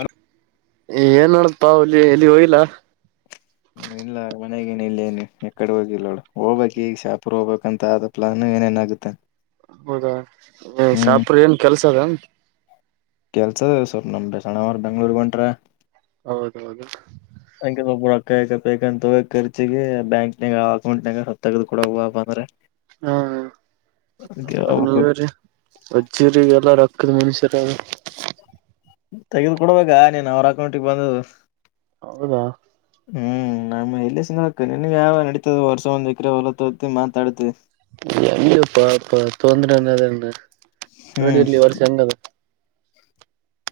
ಅ ಏನ್ ಮಾಡತ ಹುಲಿ ಇಲ್ಲಿ ಹೋಗಿಲ್ಲ. ಇಲ್ಲಾ ಮನೆಗೇನ ಇಲ್ಲೇನು ಎಕಡೆ ಹೋಗಿಲ್ಲ ನೋಡು ಹೋಗ್ಬೇಕ್ ಈಗ ಶಾಹಪುರ ಹೋಗಬೇಕಂತ ಆದಾ ಪ್ಲಾನ್ ಏನೇನ ಆಗುತ್ತೆ ಹೌದಾ ಶಾಪುರ ಏನ್ ಕೆಲ್ಸ ಅದ ಎನ್ ಕೆಲ್ಸದ ಸರ್ ನಮ ಸಣ್ಣವರ ಬೆಂಗಳೂರಿಗಿ ಹೊಂಟಾರ ಹೌದೌದು ಅಂ ಒಬ್ರು ರೊಕ್ಕಾಗಿಕ್ಕಾ ಬೇಕ ಅಂತ ತಗೋ ಖರ್ಚಿಗೆ ಆ ಬ್ಯಾಂಕ್ನಾಗ ಅಕೌಂಟ್ನಾಗ ಅದಾವ್ ತೆಗೆದುಕೊಡಾಕ ಬಾಪಾ ಅಂದ್ರ ಹಾ ಹಾ ನಿವೇರಿ ಅಜ್ಜೀರಿಗೆ ಎಲ್ಲಾ ರೊಕ್ಕದ ಮನುಷ್ಯರಾರ ತೆಗೆದ ಕೊಡ್ಬೇಕಾ ನೀನ್ ಅವ್ರ ಅಕೌಂಟಿಗೆ ಬಂದದು ಹೌದಾ ಹುಂ ನಮ್ಮ್ ಎಲ್ಲಿ ಸಿಗಕ ನಿನ್ಗೆ ಯಾವ ನಡೀತದ ವರ್ಷ ಒಂದ್ ಎಕರೆ ಹೊಲತ್ತೂತಿ ಮಾತಾಡತಿ ಎಲ್ಲಿಪ್ಪಾ ಅ ತೊಂದ್ರೆ ಅನ್ನದನ್ನ ಹ್ಮ್ ನೋಡಿದಲ್ಲಿ ಈ ವರ್ಷ ಹೆಂಗದ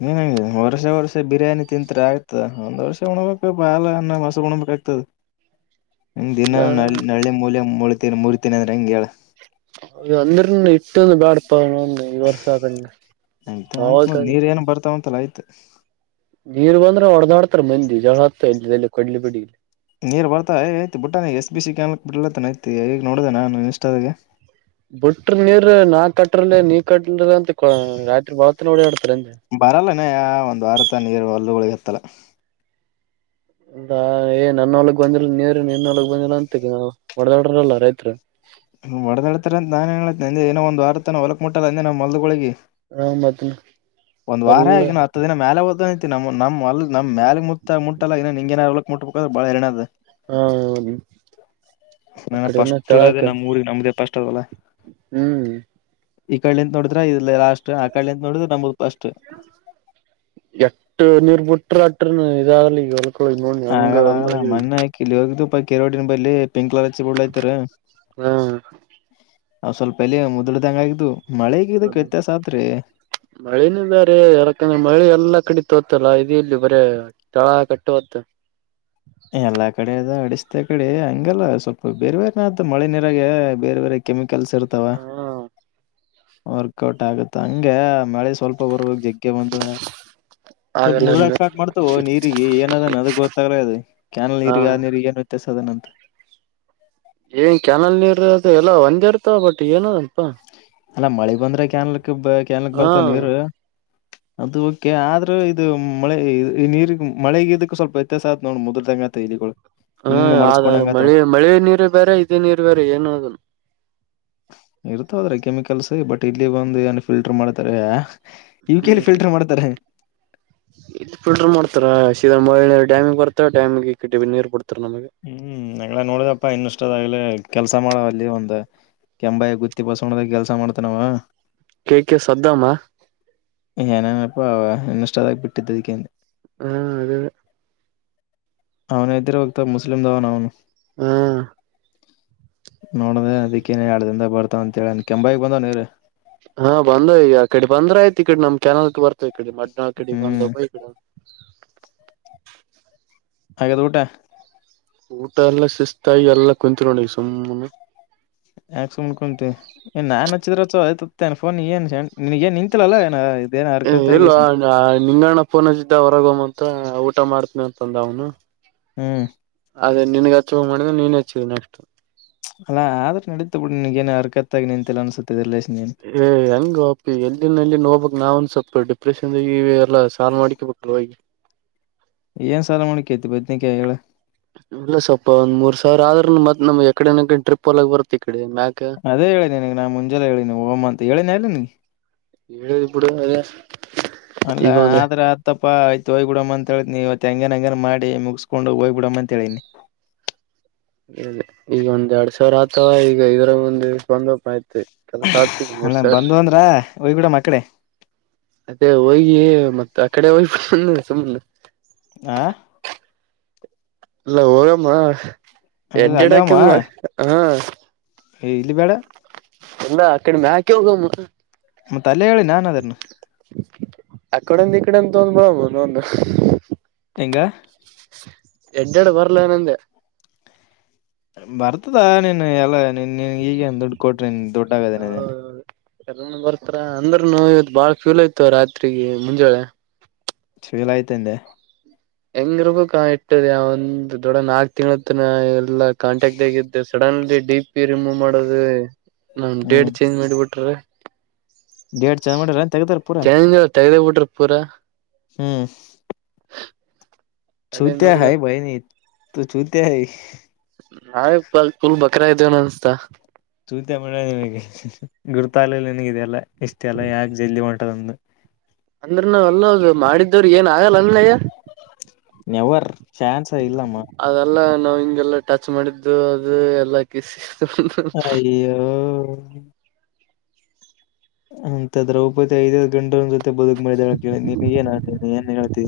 ನೀನ್ಂಗ ವರ್ಷ ವರ್ಷ ಬಿರಿಯಾನಿ ತಿಂತರ ಆಗ್ತದ ಒಂದ್ ವರ್ಷ ಉಣ್ಬೇಕ್ ಹಾಲ ಅನ್ನಾ ಮೊಸರು ಉಣ್ಬೇಕಾಗ್ತದ ಹಂಗ ದಿನಾ ನ ನಳ್ಳಿ ಮೂಲೆ ಮುರಿತನಿ ಮುರಿತೀನಿ ಅಂದ್ರೆ ಹೆಂಗ ಹೇಳ ಅ ಅಂದ್ರನು ಇಟ್ಟಂದು ಬ್ಯಾಡ ಪ ಈ ವರ್ಷ ಆದಾಗ ಅಯ್ತ್ ಆಯ್ತ ಮತ್ ನೀರ್ ಏನ್ ಬರ್ತಾವ ಅಂತಲ್ಲ ಆಯ್ತು ನೀರ್ ಬಂದ್ರೆ ಹೊಡದಾಡ್ತಾರೆ ಮಂದಿ ಜಗಳ ಹತ್ತ ಎಲ್ಲೇ ದೇಲ್ಲ ಕೊಡ್ಲೆ ಬಡಿಗಿ ನೀರ್ ಬರ್ತಾವ ಎತ್ತಿ ಬಿಟ್ಟಾನ ಎಸ್ ಬಿ ಸಿ ಕೆನಾಲಕ್ ಬಿಲತ್ತ ಐತಿ ಈಗ ನೋಡ್ದ ನಾನು ಇನ್ಸ್ಟಾದಾಗ ಬಿಟ್ರ ನೀರ್ ನಾ ಕಟ್ಟ್ರಲಿ ನೀ ಕಟ್ಟ್ರ ಅಂತ ರಾತ್ರಿ ಬೆಳ ತನ ಓಡಾಡ್ತರೆ ಏನ್ ಲೇ ಬರಲ್ಲನ ಯ ಒಂದ್ ವಾರತನ ನೀರು ಹೊಲ್ಲುಗಳಿಗೆ ಎತ್ತಲ್ಲ ಅ ಏ ನನ್ನ ಹೊಲಕ್ಕ ಬಂದಿಲ್ಲ ನೀರು ನಿನ್ನ ಹೊಲಕ್ಕ ಬಂದಿಲ್ಲ ಅಂತ ಹೊಡೆದಾಡ್ರೋಲ್ಲ ರೈತರು ಹೊಡದಾಡತಾರ್ ಅಂತ ನಾನ್ ಹೇಳತನ ಏನೋ ಏನೋ ಒಂದು ವಾರತನ ಹೊಲಕ್ ಮುಟ್ಟಲ್ಲ ಅಂದ ನ ಹೊಲ್ದುಗಳಿಗೆ ಹುಂ ಮತ್ತೆ [unintelligible] ಒಂದ್ ವಾರ ಆಗಿ ಇನ್ನ ಹತ್ತು ದಿನ ಮೇಲೆ ಉದ್ದ ಐತಿ ನಮ್ಮ [unintelligible] ಹೊಲ್ದ ಮುುತ್ತ ಮುಟ್ಟಲ್ಲಂಗನ [unintelligible] ನಿನ್ ಮುಟ್ಟಬೇಕದರ ಬಾಳ ಹೈರಾನ್ ಅದ ಹಾ ಹೌದು ನಾ ಪಸ್ಟ್ ಇರೋದೆ ನಮ್ಮ್ ಊರಿಗೆ ನಮ್ದೇ ಪಸ್ಟ್ ಅದೇ ಹೋಲಾ ಹ್ಮ್ ಈ ಕಡೆ ನಿಂತು ನೋಡಿದ್ರೆ ಇಲ್ಲಿ ಲಾಸ್ಟ್ ಆ ಕಡೆ ನಿಂತು ನೋಡಿದ್ರ ನಮ್ದು ಪಸ್ಟ್ ಎಟ್ಟ ನೀರ್ ಬಿಟ್ರ ಅಟ್ರರ ಇದಾಗಲಿ ಈಗ ಹೊ ಆಗಲ್ಲ ಆಗಲ್ಲ ಮೊನ್ನೆ ಕಿಲ್ಲೇ ಇದು ಪಾ ಕೆರೋಟಿನ ಬೆಂಕಿ ಹಚ್ಚಿ ಬಿಡ್ಲ ಕತ್ತಾರ ಹುಂ ಅ ಸ್ವಲ್ಪ ಎಲೆ ಮುದಳ್ದಂಗ ಆಗಿದು ಮಳೆಗಿ ಇದಕ್ಕ ವ್ಯತ್ಯಾಸ ಆಗ್ತದ್ರಿ ಮಳೆನೆ ಇಲ್ಲ ರಿ ಯಾರಕಂದ್ರ ಮಳೆ ಎಲ್ಲಾ ಕಡೆ ತೋತಲ್ಲಾ ಇದು ಎಲ್ಲಿ ಬರೆ ತಳಾ ಕಟ್ಟವತ್ತು ಎಲ್ಲಾ ಕಡೆ ಅದ ಅಡಿಸತ ಕಡೆ ಹಂಗಲ್ಲ ಸ್ವಲ್ಪ ಬೇರ್ ಬೇರೆನಾತ್ ಮಳೆ ನೀರಾಗ ಬೇರೆ ಬೇರೆ ಕೆಮಿಕಲ್ಸ್ ಇರ್ತಾವ. ಹಾ [unintelligible] ಕೋಟ್ ಆಗುತ್ತ ಹಂಗೆ ಮಳೆ ಸ್ವಲ್ಪ ಬರಬೇಕ ಇಗ ಹೌದಾ ಸ್ವಲ್ಪ ಆಗಲ್ಲ ಮುದ್ರಾಕ ಅಂದ ಸ್ಟಾರ್ಟ್ ಮಾಡ್ತವ ನೀರಿಗೆ ಏನ ಅದಾನ ಅದು ಗೊತ್ತಗಲ್ಲ ಅದ ಕ್ಯಾನಲ್ ಹಾ ನೀರಿಗೆ ಆ ನೀರಿಗೆ ಏನು ವ್ಯತ್ಯಾಸ ಅದ ನಂತ ಏ ಕ್ಯಾನಲ್ ನೀರುದು ಎಲ್ಲ ಒಂದೇ ಇರ್ತಾವ ಏನೋ ಬಟ್ ಏನೋ ಪಾ ಅಲ್ಲಾ ಮಳಿ ಬಂದ್ರೆ ಕೆನಾಲ್ಕ ಕೆನಾಲ್ಕ ಬರ್ತಾವ ಹಾ ನೀರು ಅದು ಕೆ ಆದ್ರೂ ಇದು ಮಳೆ ಈ ಈ ನೀರ್ ಮಳೆಗ ಇದಕ್ಕ ಸ್ವಲ್ಪ ವ್ಯತ್ಯಾಸ ಆತ್ ನೋಡ್ ಮುದ್ರದಂಗ ಆತವ ಎಲಿಗಳು. ಹಾ ಅದಾದು ಮಳಿ ಮಳಿ ನೀರು ಬ್ಯಾರೆ ಇದೇ ನೀರು ಬ್ಯಾರೆ ಏನೋ ಅದು ಇರ್ತಾವ ಅದ್ರಾಗ ಕೆಮಿಕಲ್ಸ್ ಬಟ್ ಇಲ್ಲಿಗ್ ಬಂದು ಏನು ಫಿಲ್ಟರ್ ಮಾಡ್ತಾರೆ ಆ. ಇಲ್ಕೇಳಿ ಫಿಲ್ಟರ್ ಮಾಡ್ತಾರೆ. ಇದು ಫಿಲ್ಟರ್ ಮಾಡ್ತಾರ ಸೀದ ಮೊಳ್ಳೆ ಡ್ಯಾಮಿಗ್ ಬರ್ತವೆ ಡ್ಯಾಮ ಕಟ್ಟಿ ನೀರು ಬಿಡ್ತಾರ ನಮಗೆ. ಹ್ಮ್ ನಂಗಲ್ಲ ನೋಡಿದಪ್ಪ ಇನ್ನಷ್ಟದಾಗಲಿ ಕೆಲ್ಸ ಮಾಡು ಅಲ್ಲಿ ಒಂದು. ಕೆಂಬಾಯ ಗುತ್ತಿ ಬಸವಣ್ಣದಾಗ ಕೆಲಸ ಮಾಡ್ತನಾವ. K K ಸದ್ದಮ್ಮ. ಏನೇನಪ್ಪಾ ಅವ ಇನ್ಸ್ಟದಾಗ ಬಿಟ್ಟಿದ್ದದಕ್ಕೆನೆ. ಹಾ ಅದೇನೆ. ಅವನು ಎದ್ದಿರ್ಬೇಕು ತಗ ಮುಸ್ಲಿಂದವನ್ ಅವನು. ಹ್ಮ ನೋಡಿದೆ ಅದಿಕ್ಕೆ ಎರಡ್ದಿಂದಾಗ ಬರ್ತಾವ ಅಂತ ಹೇಳನ. ಕೆಂಬಾಯಿಗೆ ಬಂದವನಿರು. ಹಾ ಬಂದ ಈಗ ಆ ಕಡೆ ಬಂದ್ರ ಆಯ್ತು ಈ ಕಡೆ ನಮ್ ಕ್ಯಾನಾಲ್ಕ್ ಬರ್ತವೆ ಈ ಕಡೆ ಬಟ್ನಿಲ್ಕಡೆ ಹ್ಮ್ ಬಂದಬ ಈಕಡೆ. [inaudible] ಆಗೇದ ಊಟ. ಊಟ ಎಲ್ಲ ಶಿಸ್ತಾಗಿ ಎಲ್ಲ ಕುಂತ್ಕೊಡಿದಿವಿ ಸುಮ್ಮ್ನೆ. ಯಾಕ್ ಸುಮ್ನ್ ಕುಂತಿ. ನಾನ್ ಹಚ್ಚಿದ್ರಚ್ಚ [unintelligible] ಆಯ್ತಿತೇನ್ ಫೋನ್ ನೀ ಸೆಣ್ ನಿನ್ಗೆನ್ನ್ ನಿಂತಿಲ್ಲಲ್ಲಾ ಏ. ಇಲ್ವಾ ನಿಂಗಣ್ಣ ಪೋನಚಿದ್ದ ಹೊರಗಮ್ಮಂತ ಊಟ ಮಾಡ್ತನಿ ಅಂತಂದ ಅವ್ನು. ಹ್ಮ್. ಅದೇ ನಿನಗೆ ಹಚ್ಚೊಂಗ್ ಮಾಡಿದ್ರೆ ನೀನ್ ಹೆಚ್ಚಿದೆ ನೆಕ್ಸ್ಟ್. ಅಲ್ಲ ಆದ್ರು ನಡಿತು ಬಿಡಿ ನಿನ್ಗೇನ್ ಅರ್ಕತ್ತಗ ನಿಂತಿಲ್ಲ ಅನ್ಸುತ್ತೆ ರಿಲೇಶನ್ ನೀನ್. ಏ ಹೆಂಗೊ ಅಪಿ ಎಲ್ಲಿನ ಎಲ್ಲಿಗೋಗ್ಬೇಕ್ ನಾವನ್ ಸ್ವಲ್ಪ ಡಿಪ್ರೆಷನ್ದಾಗ ಇವಿ. ಇಲ್ಲ ಸಾಲ್ ಮಾಡ್ಕ ಬಿಟ್ಲು ಹೋಗಿ. ಏನ್ ಸಾಲ ಮಾಡಕೈತಿ ಬದ್ನೆಕಯ್ ಹೇಳ. ಇಲ್ಲ ಸ್ವಪ್ಪ ಒಂದ್ ಮೂರ್ ಸಾವಿರ ಆದ್ರೂ ಮತ್ ನಮ್ ಎಕಡೆ ಟ್ರಿಪ್ ಹೊಗ್ಲಾಕ್ ಬತ್ತ ಈ ಕಡೆ ಮ ಅದೇ ಹೇಳಿನಿ ನಾ ಮುಂಜೆಲ್ಲ ಹೇಳಿನಿ ಓಗುಮ ಅಂತ ಹೇಳಿನೆ ಅಲ್ಲ ನಿಗೆ. ಹೇಳಿದಿ ಬಿಡ ಅದ. ಅಲ್ಲ ಆದ್ರೆ ಆತ್. ಇತ್ತಪ್ಪಾಯ್ತ ಹಯ್ ಬಿಡ ಅಂತ ಹೇಳಿದನಿ ತಪ್ಪಾ ಆಯ್ತು ಹೋಯ್ಬಿಡಮ ಅಂತೇಳಿ ಇವತ್ತು ಹೆಂಗನ್ ಹಂಗ ಮಾಡಿ ಮುಗಸ್ಕೊಂಡು ಹೋಗ್ ಬಿಡಮ ಅಂತ ಹೇಳಿನಿ. ಅದೆದೆ ಈಗ ಒಂದ್ ಎರಡ್ ಸಾವಿರ ಆತವ ಈಗ ಇದರಗೊಂದ್ ಹಿಡ್ಕೊಂಡುಪ ಆಯ್ತಿ. [unintelligible] ಅಲ್ಲ ಸರ್ ಬಂದು ಅಂದ್ರ ಹೋಗ್ ಬಿಡಮ್ಮ ಆಕಡೆ ಅದೇ ಹೋಗಿ ಮತ್ತ್ ಆ ಕಡೆ ಹೋಗ್ಬನ್ನಿ ಸುಮ್ಮನೆ. ಆಂ ಇಲ್ಲ ಹೋಗಮ ಅಲ್ಲ ಎಡ್ ಎಡ್ ಅಲ್ಲೇ ಹಾಕಂದ ಹ ಏ ಇಲ್ಲಿ ಬೇಡ. ಎಲ್ಲ ಆ ಕಡೆ ಮ್ಯಾಕೆ ಹೋಗಮ್ ಮತ್ ಅಲ್ಲೇ ಹೇಳಿ ನಾನ್ ಅದನ್ನ. ಅ ಕಡೆ ಒಂದ್ ಈ ಕಡೆ ಒಂದ್ ತೊಣ್ ಬಾ ಒಂದು. ಹೆಂಗ ಎಡ್ಡೆಡ ಬರ್ಲೇನಂದೆ. ಬರ್ತದ ನೀನ್ ಎಲ್ಲಾ ನಿನ್ ಈಗ ದುಡ್ಡು ಕೊಟ್ರಿ ನೀ ದುಡ್ಡ ಆಗದೇನೆ ನೀನ್. ಎಲ್ಲನೂ ಬರ್ತಾರ ಅಂದ್ರುನು ಇವತ್ ಬಾಳ ಫ್ಯೂಲ್ ಆಯ್ತು ರಾತ್ರಿಗೆ ಮುಂಜಾಳೆ. [unintelligible] ಆಯ್ತಂದೆ. ಹೆಂಗರ್ಬೇಕ್ ಇಟ್ಟದೆ ಒಂದ್ ದೊಡ್ಡ ನಾಲ್ಕ್ ತಿಂಳತ್ ಎಲ್ಲಾ ಕಾಂಟ್ಯಾಕ್ಗ್ದ ಸಡನ್ ಡಿ ಪಿ ರಿಮೂವ್ ಮಾಡೋದು ನ ಡೇಟ್ ಹ್ಮ್ ಚೇಂಜ್ ಮಾಡಿಬಿಟ್ರ. ಡೇಡ್ ಚೆಂಜಮಾಡಿರೇನ್ ತೆಗದಿರಾ ಪೂರಾ ತೆ್ದೇ ಬಿಟ್ರು ಪೂರ [unintelligible] ಹ್ಮ್, ಅದೇ ಚೂತ ನೋಡಿದ ಹೈ ಬೈನ ತು ಚೂತ ಹೈ [unintelligible] ನಾವೇ ಫುಲ್ ಬಕ್ರಾ ಇದೇವನ್ ಅನ್ಸ್ತಾ [unintelligible] ಚೂತ ಮೆ ನಿನಗೆ ಗುರುತಾಗಲ್ಲಿಲ್ಲಾನಿನಗ ಇದೆಲ್ಲ ಇಷ್ಟೇಲ್ಲ ಯಾಕೆ ಜಲ್ದಿ ಹೊಂಟದಂತ. ಅಂದ್ರನ [unintelligible] ಅಲ್ಲ ಮಾಡಿದ್ದವ್ರ ಏನ್ ಆಗಲ್ಲ ಅಲ್ಲಯ್ಯ ನೆವರ್ ಚಾನ್ಸ್ ಇಲ್ಲಮ್ಮಾ ಅದೆಲ್ಲಾ ನಾವ್ ಹಿಂಗೆಲ್ಲಾ ಟಚ್ ಮಾಡಿದ್ದು ಅದು ಎಲ್ಲ ಕ ಸಿ ಅಯ್ಯೋ! ಅಂತ ದ್ರೌಪದಿಐದೈದು ಗಂಡನ್ ಜೊತೆ ಬದುಕ್ ಮಿ ನೀ ಏನ ನೀ ಏನ್ ಹೇಳ್ತಿ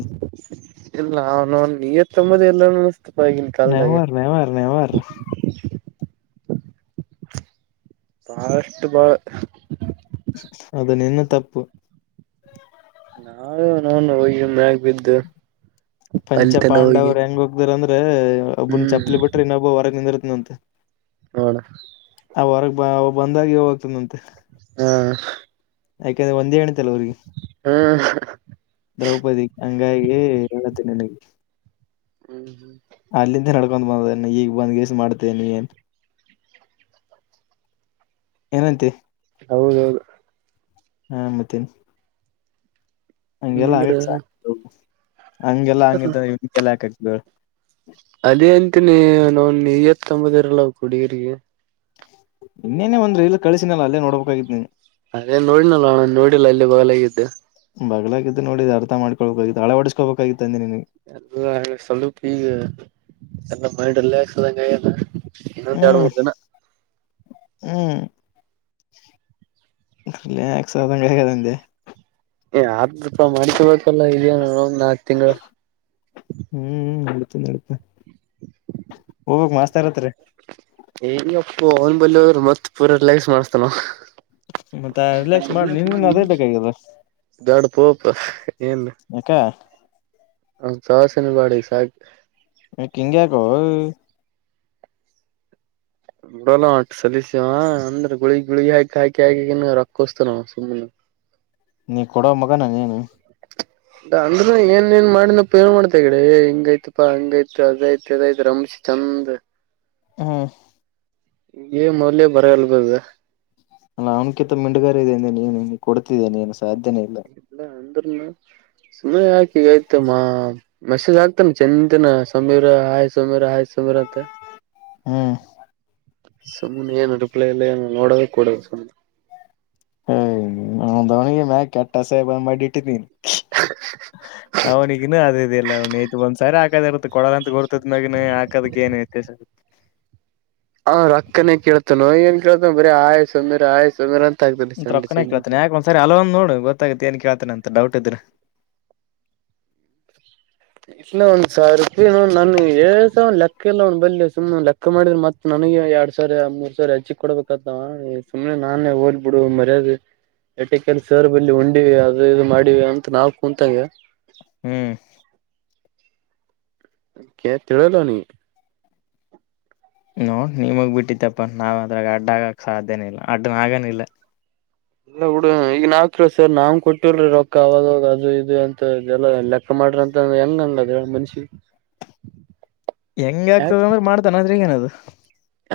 ಇಲ್ಲ ಅವನು ನೀ ತಂಬೋದ ಎಲ್ಲ್ತಪ್ಪ ಇಗಿನಿ ಕಾಲದಾಗ [unintelligible] ನವಾರ ನವಾರ [inaudible] ಬಹಳಷ್ಟು ಬಾಳ [unintelligible] ಅದ ನಿನ್ನ ತಪ್ಪು ನಾ [unintelligible] ನ ಹೋಗಿ ಮ್ಯಾಗ ಬಿದ್ದು ಪಂಚ ಅಲ್ತನ ಹೋಗಿ ಪಾಂಡವ್ರು ಹೆಂಗ ಹೋಗತಾರಂದ್ರೆ ಒಬ್ಬನ್ ಹ್ಮ್ ಚಪ್ಪಲಿ ಬಿಟ್ರಿ ಇನ್ನೊಬ್ಬ ಹೊರಗೆ ನಿಂದಿರ್ತ್ನಂತೆ. ನೋಡ ಅವ ಹೊರಗ್ ಬಂದಾಗ ಇವಾ ಹೋಗ್ತಿದನಂತೆ. ಹ್ಮ್, ಯಾಕಂದ್ರೆ ಒಂದೇ ಹೆಂಡತಿಲ್ಲ ಅವ್ರಿಗೆ. - ಹ್ಮ್ [inaudible] ದ್ರೌಪದಿ ಹಂಗಾಗಿ ಹೇಳುತ್ತೆ ನಿನಗೆ ಅಲ್ಲಿಂದ ಹ ತಕೊಂಡ್ ಬಂದ ಈಗ ಬಂದ್ಗೆಸ ಮಾಡ್ತೇ ನೀ [unintelligible] ಏನಂತಿ ಹೌದೌದು, ಹಾ, ಮತ್ತೇನ್ ಹಂಗೆಲ್ಲಾ ಅಂದ್ರ ಆಗಕ್ ಸಾ ಹಂಗೆಲ್ಲಾ ಹಾಗಿಂತಂದ್ರ [unintelligible] ಹಾಂಗಲ್ಲ ಹಾಕ್ತೀವಿ ಹೇಳ್ ಅದೇ ಅಂತನಿ ನಾ ನೀಯತ್ ಅಂಬದಿರಲ್ಲ ಅವಕ ಹುಡುಗಿಯರಿಗಿ. - ಇನ್ನೇನೆ ಒಂದು ಇದ ಇಲ್ಲಿ ಕಳಸಿನಲ್ಲ ಅಲ್ಲೇ ನೋಡ್ಬೇಕಾಗಿತ್ತ ನೀ ಅದೇ ನೋಡಿನಲ್ಲಣ ನೋಡಿಲ್ಲ ಅಲ್ಲಿ ಬಗಲಾಗಿದ್ದೆ. ಬಗ್ಲ ಆಗಿತ್ತು ನೋಡಿ ಅರ್ಥ ಮಾಡ್ಕೊಬೇಕಾಗಿತ್ತು ಹಳ ಹೊಡಸ್ಕೊಬೇಕಾಗಿತ್ತು ಅಂದೆ ನಿನಗ. ಎ ಸ್ವಲ್ಪ ಈಗ ಎಲ್ಲ ಮೈಂಡ್ ರಿಲ್ಯಾಕ್ಸ್ ಆದಂಗ ಆಗ್ತಾರೆ. ಹ್ಮ್, ಹ್ಮ್ ಲಾಕ್ಸ್ಧ ಕೆ [unintelligible] ಆದಪ ಮಾಡ್ತಿಲ್ಲ ಇದ ನ ಒಂದ ನಾಕ್ ತಿಂಗಳ [unintelligible] ಹ್ಮ್ ನಡ್ತ ನಡ್ತ ಹೋಗ್ಕ್ ಮಾಸ್ತ ಇರತ್ರಿ [unintelligible] ಈಗಪ್ಪ ಅವನ್ ಬಲ್ಲ ಅವರು ಮತ್ ಪೂರಾ ರಿಲಯಕ್ಸ್ ಮಾಡ್ಸ್ತ ನಾವವು ಮತ್ತ ರಿಲ್ಯಾಕ್ಸ್ ಮಾಡ್ ನಿನ್ಗನ್ ಅದೇ [unintelligible] ಬೇಕಾಗ್ಯದ ದಡ ಪೋಪ ಏನು [inaudible] ಯಾಕ ನಿಮ್ಮ ಸವಾಸನೆಬ್ಯಾಡ ಸಾಕ ಯಾಕಿಂಗ್ಯಾಕೋ [inaudible] ನಡೋಲ್ಲಂ ಸಲಿಸಿವ ಅಂದ್ರ ಗುಳಿಗ್- ಪಳಿಗ್ ಹಾಕಿ ಹಾಕಿ ಹಾಕ ರಕ್ಕೋಸ್ತ ನ ಸುಮ್ಮನೆ. ನೀ ಕೊಡೋ ಮಗ ನಾ ನಿನು ಅಂದ್ರ ಏನ್ ಎನ್ನ್ ಮಾಡಿದನಪ್ಪ ಏನ್ ಮಾಡ್ತ ಈಕಡಿ ಏ ಹಿಂಗಾಯ್ತಪ ಹಂಗ ಆಯ್ತ್ ಅದ್ ಆಯ್ತ್ ಇದ ಆಯ್ತ್ ರಮಿಶಿ ಚಂದ ಹ್ಮ್. ಈಗೆ ಮೊದ್ಲೆ ಬರಗಾಲ ಬಿದ್ದೇದ. ನಾ ಅವ್ನಕಿಂತ ಮಿಂಡಗಾರ ಇದೆ ಅಲೆ ನೀನು ಕೊಡತಿದ್ದಿ ಏನ ಸಾಧ್ಯನೇ ಇಲ್ಲ. ಇಲ್ಲ ಅಂದ್ರನು ಸುಮ್ಮನೆ ಯಾಕ ಹೇಳ್ತಿಯಮ್ಮ. ಮೆಸೇಜ್ ಹಾಕ್ತಾನ ಚಂಚನ ಸಮೀರ ಹಾಯ್ ಸಮೀರ ಹಾಯ್ ಸಮೀರ ಅಂತ ಹ್ಮ್. ಸುಮ್ಮನೆ ಏನ ರೀಪ್ಲೈ ಇಲ್ಲ ನೋಡದೇ ಕೂಡದು ಸುಮ್ಮನೆ ಏಯ ಅವಂದ ಅವ್ನಗಿನ ಕೆಟ್ಟ ಅಸಯ್ಯ ಮಾಡಿ ಇಟ್ಟಿದ್ದೀನಿ. [inaudible] ಅವ್ನಿಗಿನ ಅದು ಇದಿಲ್ಲ ಅವ್ನ ಒಂದ್ ಸಾವಿರ ಹಾಕದ ಇರತ ಕೊಡಲ್ಲ ಅಂತ ಗುರುತ ಇದ್ದ ಮ್ಯಾಗ ಇನ್ನ ಹಾಕದಕ ಏನ ಐತೆ ಸರ್ ಅವ ರೊಕ್ಕನೇ ಕೇಳ್ತಾನೋ ಏನ್ ಕೇಳ್ತಾನ ಬರೀ ಹೈ ಸಮೀರ್ ಹೈ ಸಮೀರ್ ಅಂತ ಹಾಕ್ತಾನ ಸಂಡೇ ರೊಕ್ಕನ ಕೇಳ್ತಾನೆ ಸಂಜಿತಣ. ಯಾಕ ಒಂದ್ ಸರಿ ಹೆಲೋ ಅಂದ ನೋಡು ಗೊತ್ತೆ ಆಗತ್ತ ಏನ್ ಕೇಳ್ತಾನ ಅಂತ ಡೌಟ್ ಇದ್ರ ವಿಷ್ಣು ಒಂದ್ ಸಾವಿರ ರೂಪಾಯಿ ನನ್ ಏಸ ಲೆಕ್ಕ ಇಲ್ಲ ಅವ್ನ ಬಳ್ಳಿ ಸುಮ್ಮ ಲೆಕ್ಕ ಚೆಕ ಮಾಡಿದ್ರ ಮತ್ ನನಗೆ ಎರಡ್ ಸಾವಿರ ಮೂರ್ ಸಾವಿರ ಹಚ್ಚಿ ಕೊಡ್ಬೇಕಾಗ್ತದ ಸುಮ್ಮನೆ ನಾನೇ ಹೋಗ್ಲಿಬಿಡು ಮರ್ಯಾದೆ ಏಟ್ಟೆಕಲ್ಲಿ ಸರ್ ಬಲ್ಲಿ ಉಂಡೇವಿ ಅದು ಇದು ಮಾಡಿವಿ ಅಂತ ನಾವು ಕೂತಂಗ ಹ್ಮ್. ಕೇಳ್ತಿ ಇಲ್ಲೋ ನೀ ನೋಡ್ ನಿಮಗ್ ಬಿಟ್ಟಿದಪ್ಪ ನಾವು ಅದ್ರಾಗ ಅಡ್ಡ ಆಗಕ್ ಸಾಧ್ಯನೇ ಇಲ್ಲ ಅಡ್ನ ಆಗನಿಲ್ಲ. ಎಲ್ಲಾ ಹುಡುಗ ಅದಾನ್ ಈಗಿನ್ ಸರ್ ನಾಗ್ ಕೊಟ್ಟರ ರೊಕ್ಕ ಅವಾಗ ಅದು ಇದು ಅಂತದೆಲ್ಲ ಲೆಕ್ಕ ಮಾಡ್ರ ಅಂತ ಹೆಂಗ ಆಗಲ್ಲಾ ಹೇಳ್ ಮನಸ್ಸಿಗ್ ಹೆಂಗ ಆಗ್ತದ ಅಂದ್ರೆ ಮಾಡ್ತಾನ ಅದು ಅದರಾಗ ಏನ್ ಅದ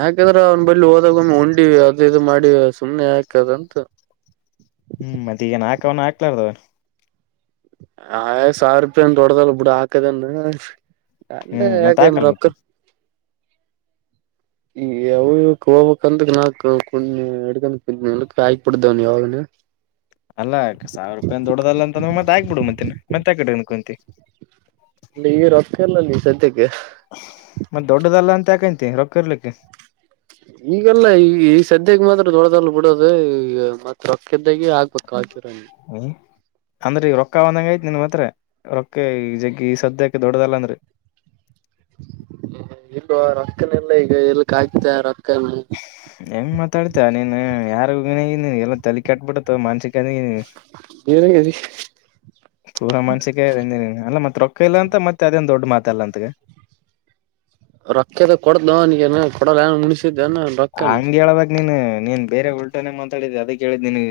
ಯಾಕಂದ್ರ ಅವ್ನ ಬಳಿ ಹೋದಾಗ ಒಮ್ಮೀ ಉಂಡಿವ ಅದ ಇದು ಮಾಡಿವ ಸುಮ್ಮನೆ ಯಾಕಕ್ದಂತ ಹ್ಮ್ ಮತ್ತ ಈಗೆನ್ ಹಾಕ್ಲೇನ ಹಾಕ್ಲಾರದವ ಆ ಸಾವಿರ ರೂಪಾಯಿನ್ ದೊಡ್ಡ್ದಲ್ ಬಿಡ ಹಾಕದ ಏನ್ ಹ್ಮ್ ಮತ್ ಎಲ್ಲಿ ಏನ ಹಾಕಲ್ ಮತ್ತ ರೊಕ್ಕದ ಈಗ ಅವ ಇವಕ್ ಹೋಗಬೇಕಂದ್ರ [unintelligible] ಅಲ್ಲಾ ಸಾವಿರ ರೂಪಾಯಿ ಏನ್ ದೊಡ್ಡದ ಅಲ್ಲ ಅಂತಂದ್ರ ಮತ್ತ ಹಾಕ್ಬಿಡು ಮತ್ತೇನ್ ಮತ್ತ ಯಾಕ್ [unintelligible] ಲೇ ಈಗ ರೊಕ್ಕ ಇಲ್ಲಲೇ ಸದ್ಯಕ್ಕ ಮತ್ತ ದೊಡ್ಡದಲ್ಲ ಅಂತ ಯಾಕ ಅಂತಿ ರೊಕ್ಕ ಇರ್ಲಿಕ್ಕ ಈಗಲ್ಲ ಈ ಈಗ ಸದ್ಯಕ್ಕೆ ಮಾತ್ರ ದೊಡದಳ ಬಿಡೋದು ಈ ಮತ್ತ ರೊಕ್ಕದ್ದಾಗ ಆಗ್ಬೇಕ [inaudible] ಹ್ಮ್. ಅಂದ್ರ ಈಗ ರೊಕ್ಕ ಅದಾವ ಅಂದಂಗ ಆಯ್ತ್ ನಿನ್ನ ಮತ್ರ ರೊಕ್ಕ ಈ ಜಗ್ಗ ಈ ಸದ್ಯಕ್ಕೆ ದೊಡ್ಡದಲ್ಲ ಅಂದ್ರ ಇಲ್ಲೋ ರೊಕ್ಕನೆ ಇಲ್ಲ ಈಗ ಎಲ್ ಕಾಲಿ ಆಗ್ತ ರೊಕ್ಕ ಏಲ್ಲಿ? ಹೆಂಗ್ ಮಾತಾಡ್ತಾ ನೀನ ಯಾರಿಗೆ ಏನ [unintelligible] ಕೆಟ್ಟಬಿಡುತ್ತ ಮಾನಸಿಕಅನಿ ಪೂರ ಮಾನಸಿಕ ಆಗೇದ ನಿನಗ ಅಲ್ಲ ಮತ್ತೆ ರೊಕ್ಕ ಇಲ್ಲ ಅಂತ ಮತ್ತೆ ಅದೇನ್ ದೊಡ್ ಮಾತ ಅಲ್ಲ ಆತಗ - ರೊಕ್ಕದ ಕೊಡ್ದವನಗ ಕೊಡಲ್ಲಅನ್ ಮುನಿಸಿದ್ದೇನ?? ಹಂಗ ಹೇಳ್ಬೇಕ ನೀನ್ ನೀನ್ ಬೇರೆ ಉಲ್ಟನೆೇ ಮಾತಾಡಿದಿ ಅದಕ್ಕ ಹೇಳಿದ್ದ ನಿನಗ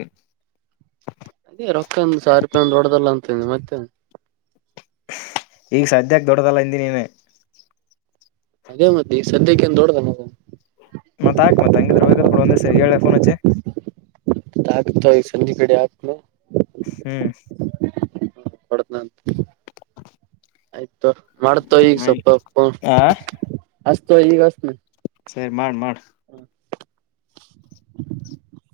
ಅದೇ ರೊಕ್ಕಾ ಸಾವಿರ ರೂಪಾಯ ಏನ್ ದೊಡ್ಡದಲ್ಲ ಅಂತ ಮತ್ತೆ ಈಗ ಸದ್ಯಕ್ಕ ದೊಡ್ಡದಲ್ಲ ಅಂದಿ ನೀನ ಅದೇ ಮತ್ತೆ ಈ ಸದ್ಯಕ್ಕೆನ್ ದೊಡ್ಡದ ಏನ್ ಅದ ಮತ್ತ ಹಾಕ್ ಮತ್ತ ಹಂಗಿದ್ರ ವಾಗಿದ ವಗದ ಬಿಡು ಒಂದೇ ಸರಿ ಹೇಳ್ಯಾ ಪೋನ್ ಹಚ್ಚಿ ಟ್ಯಾಕ್ಟರ ಈ ಸಂದಿ ಕಡೆ ಆಕ್ಲ ಹ್ಮ್ ಕೊಡತ್ ನಂತ ಆಯ್ತು ಮಾಡ್ತವ್ ಈಗ ಸ್ವಲ್ಪ ಆ ಅಸ್ತ ಈಗ ಅಸ್ತೀನಿ. ಸರಿ ಮಾಡ್ ಮಾಡು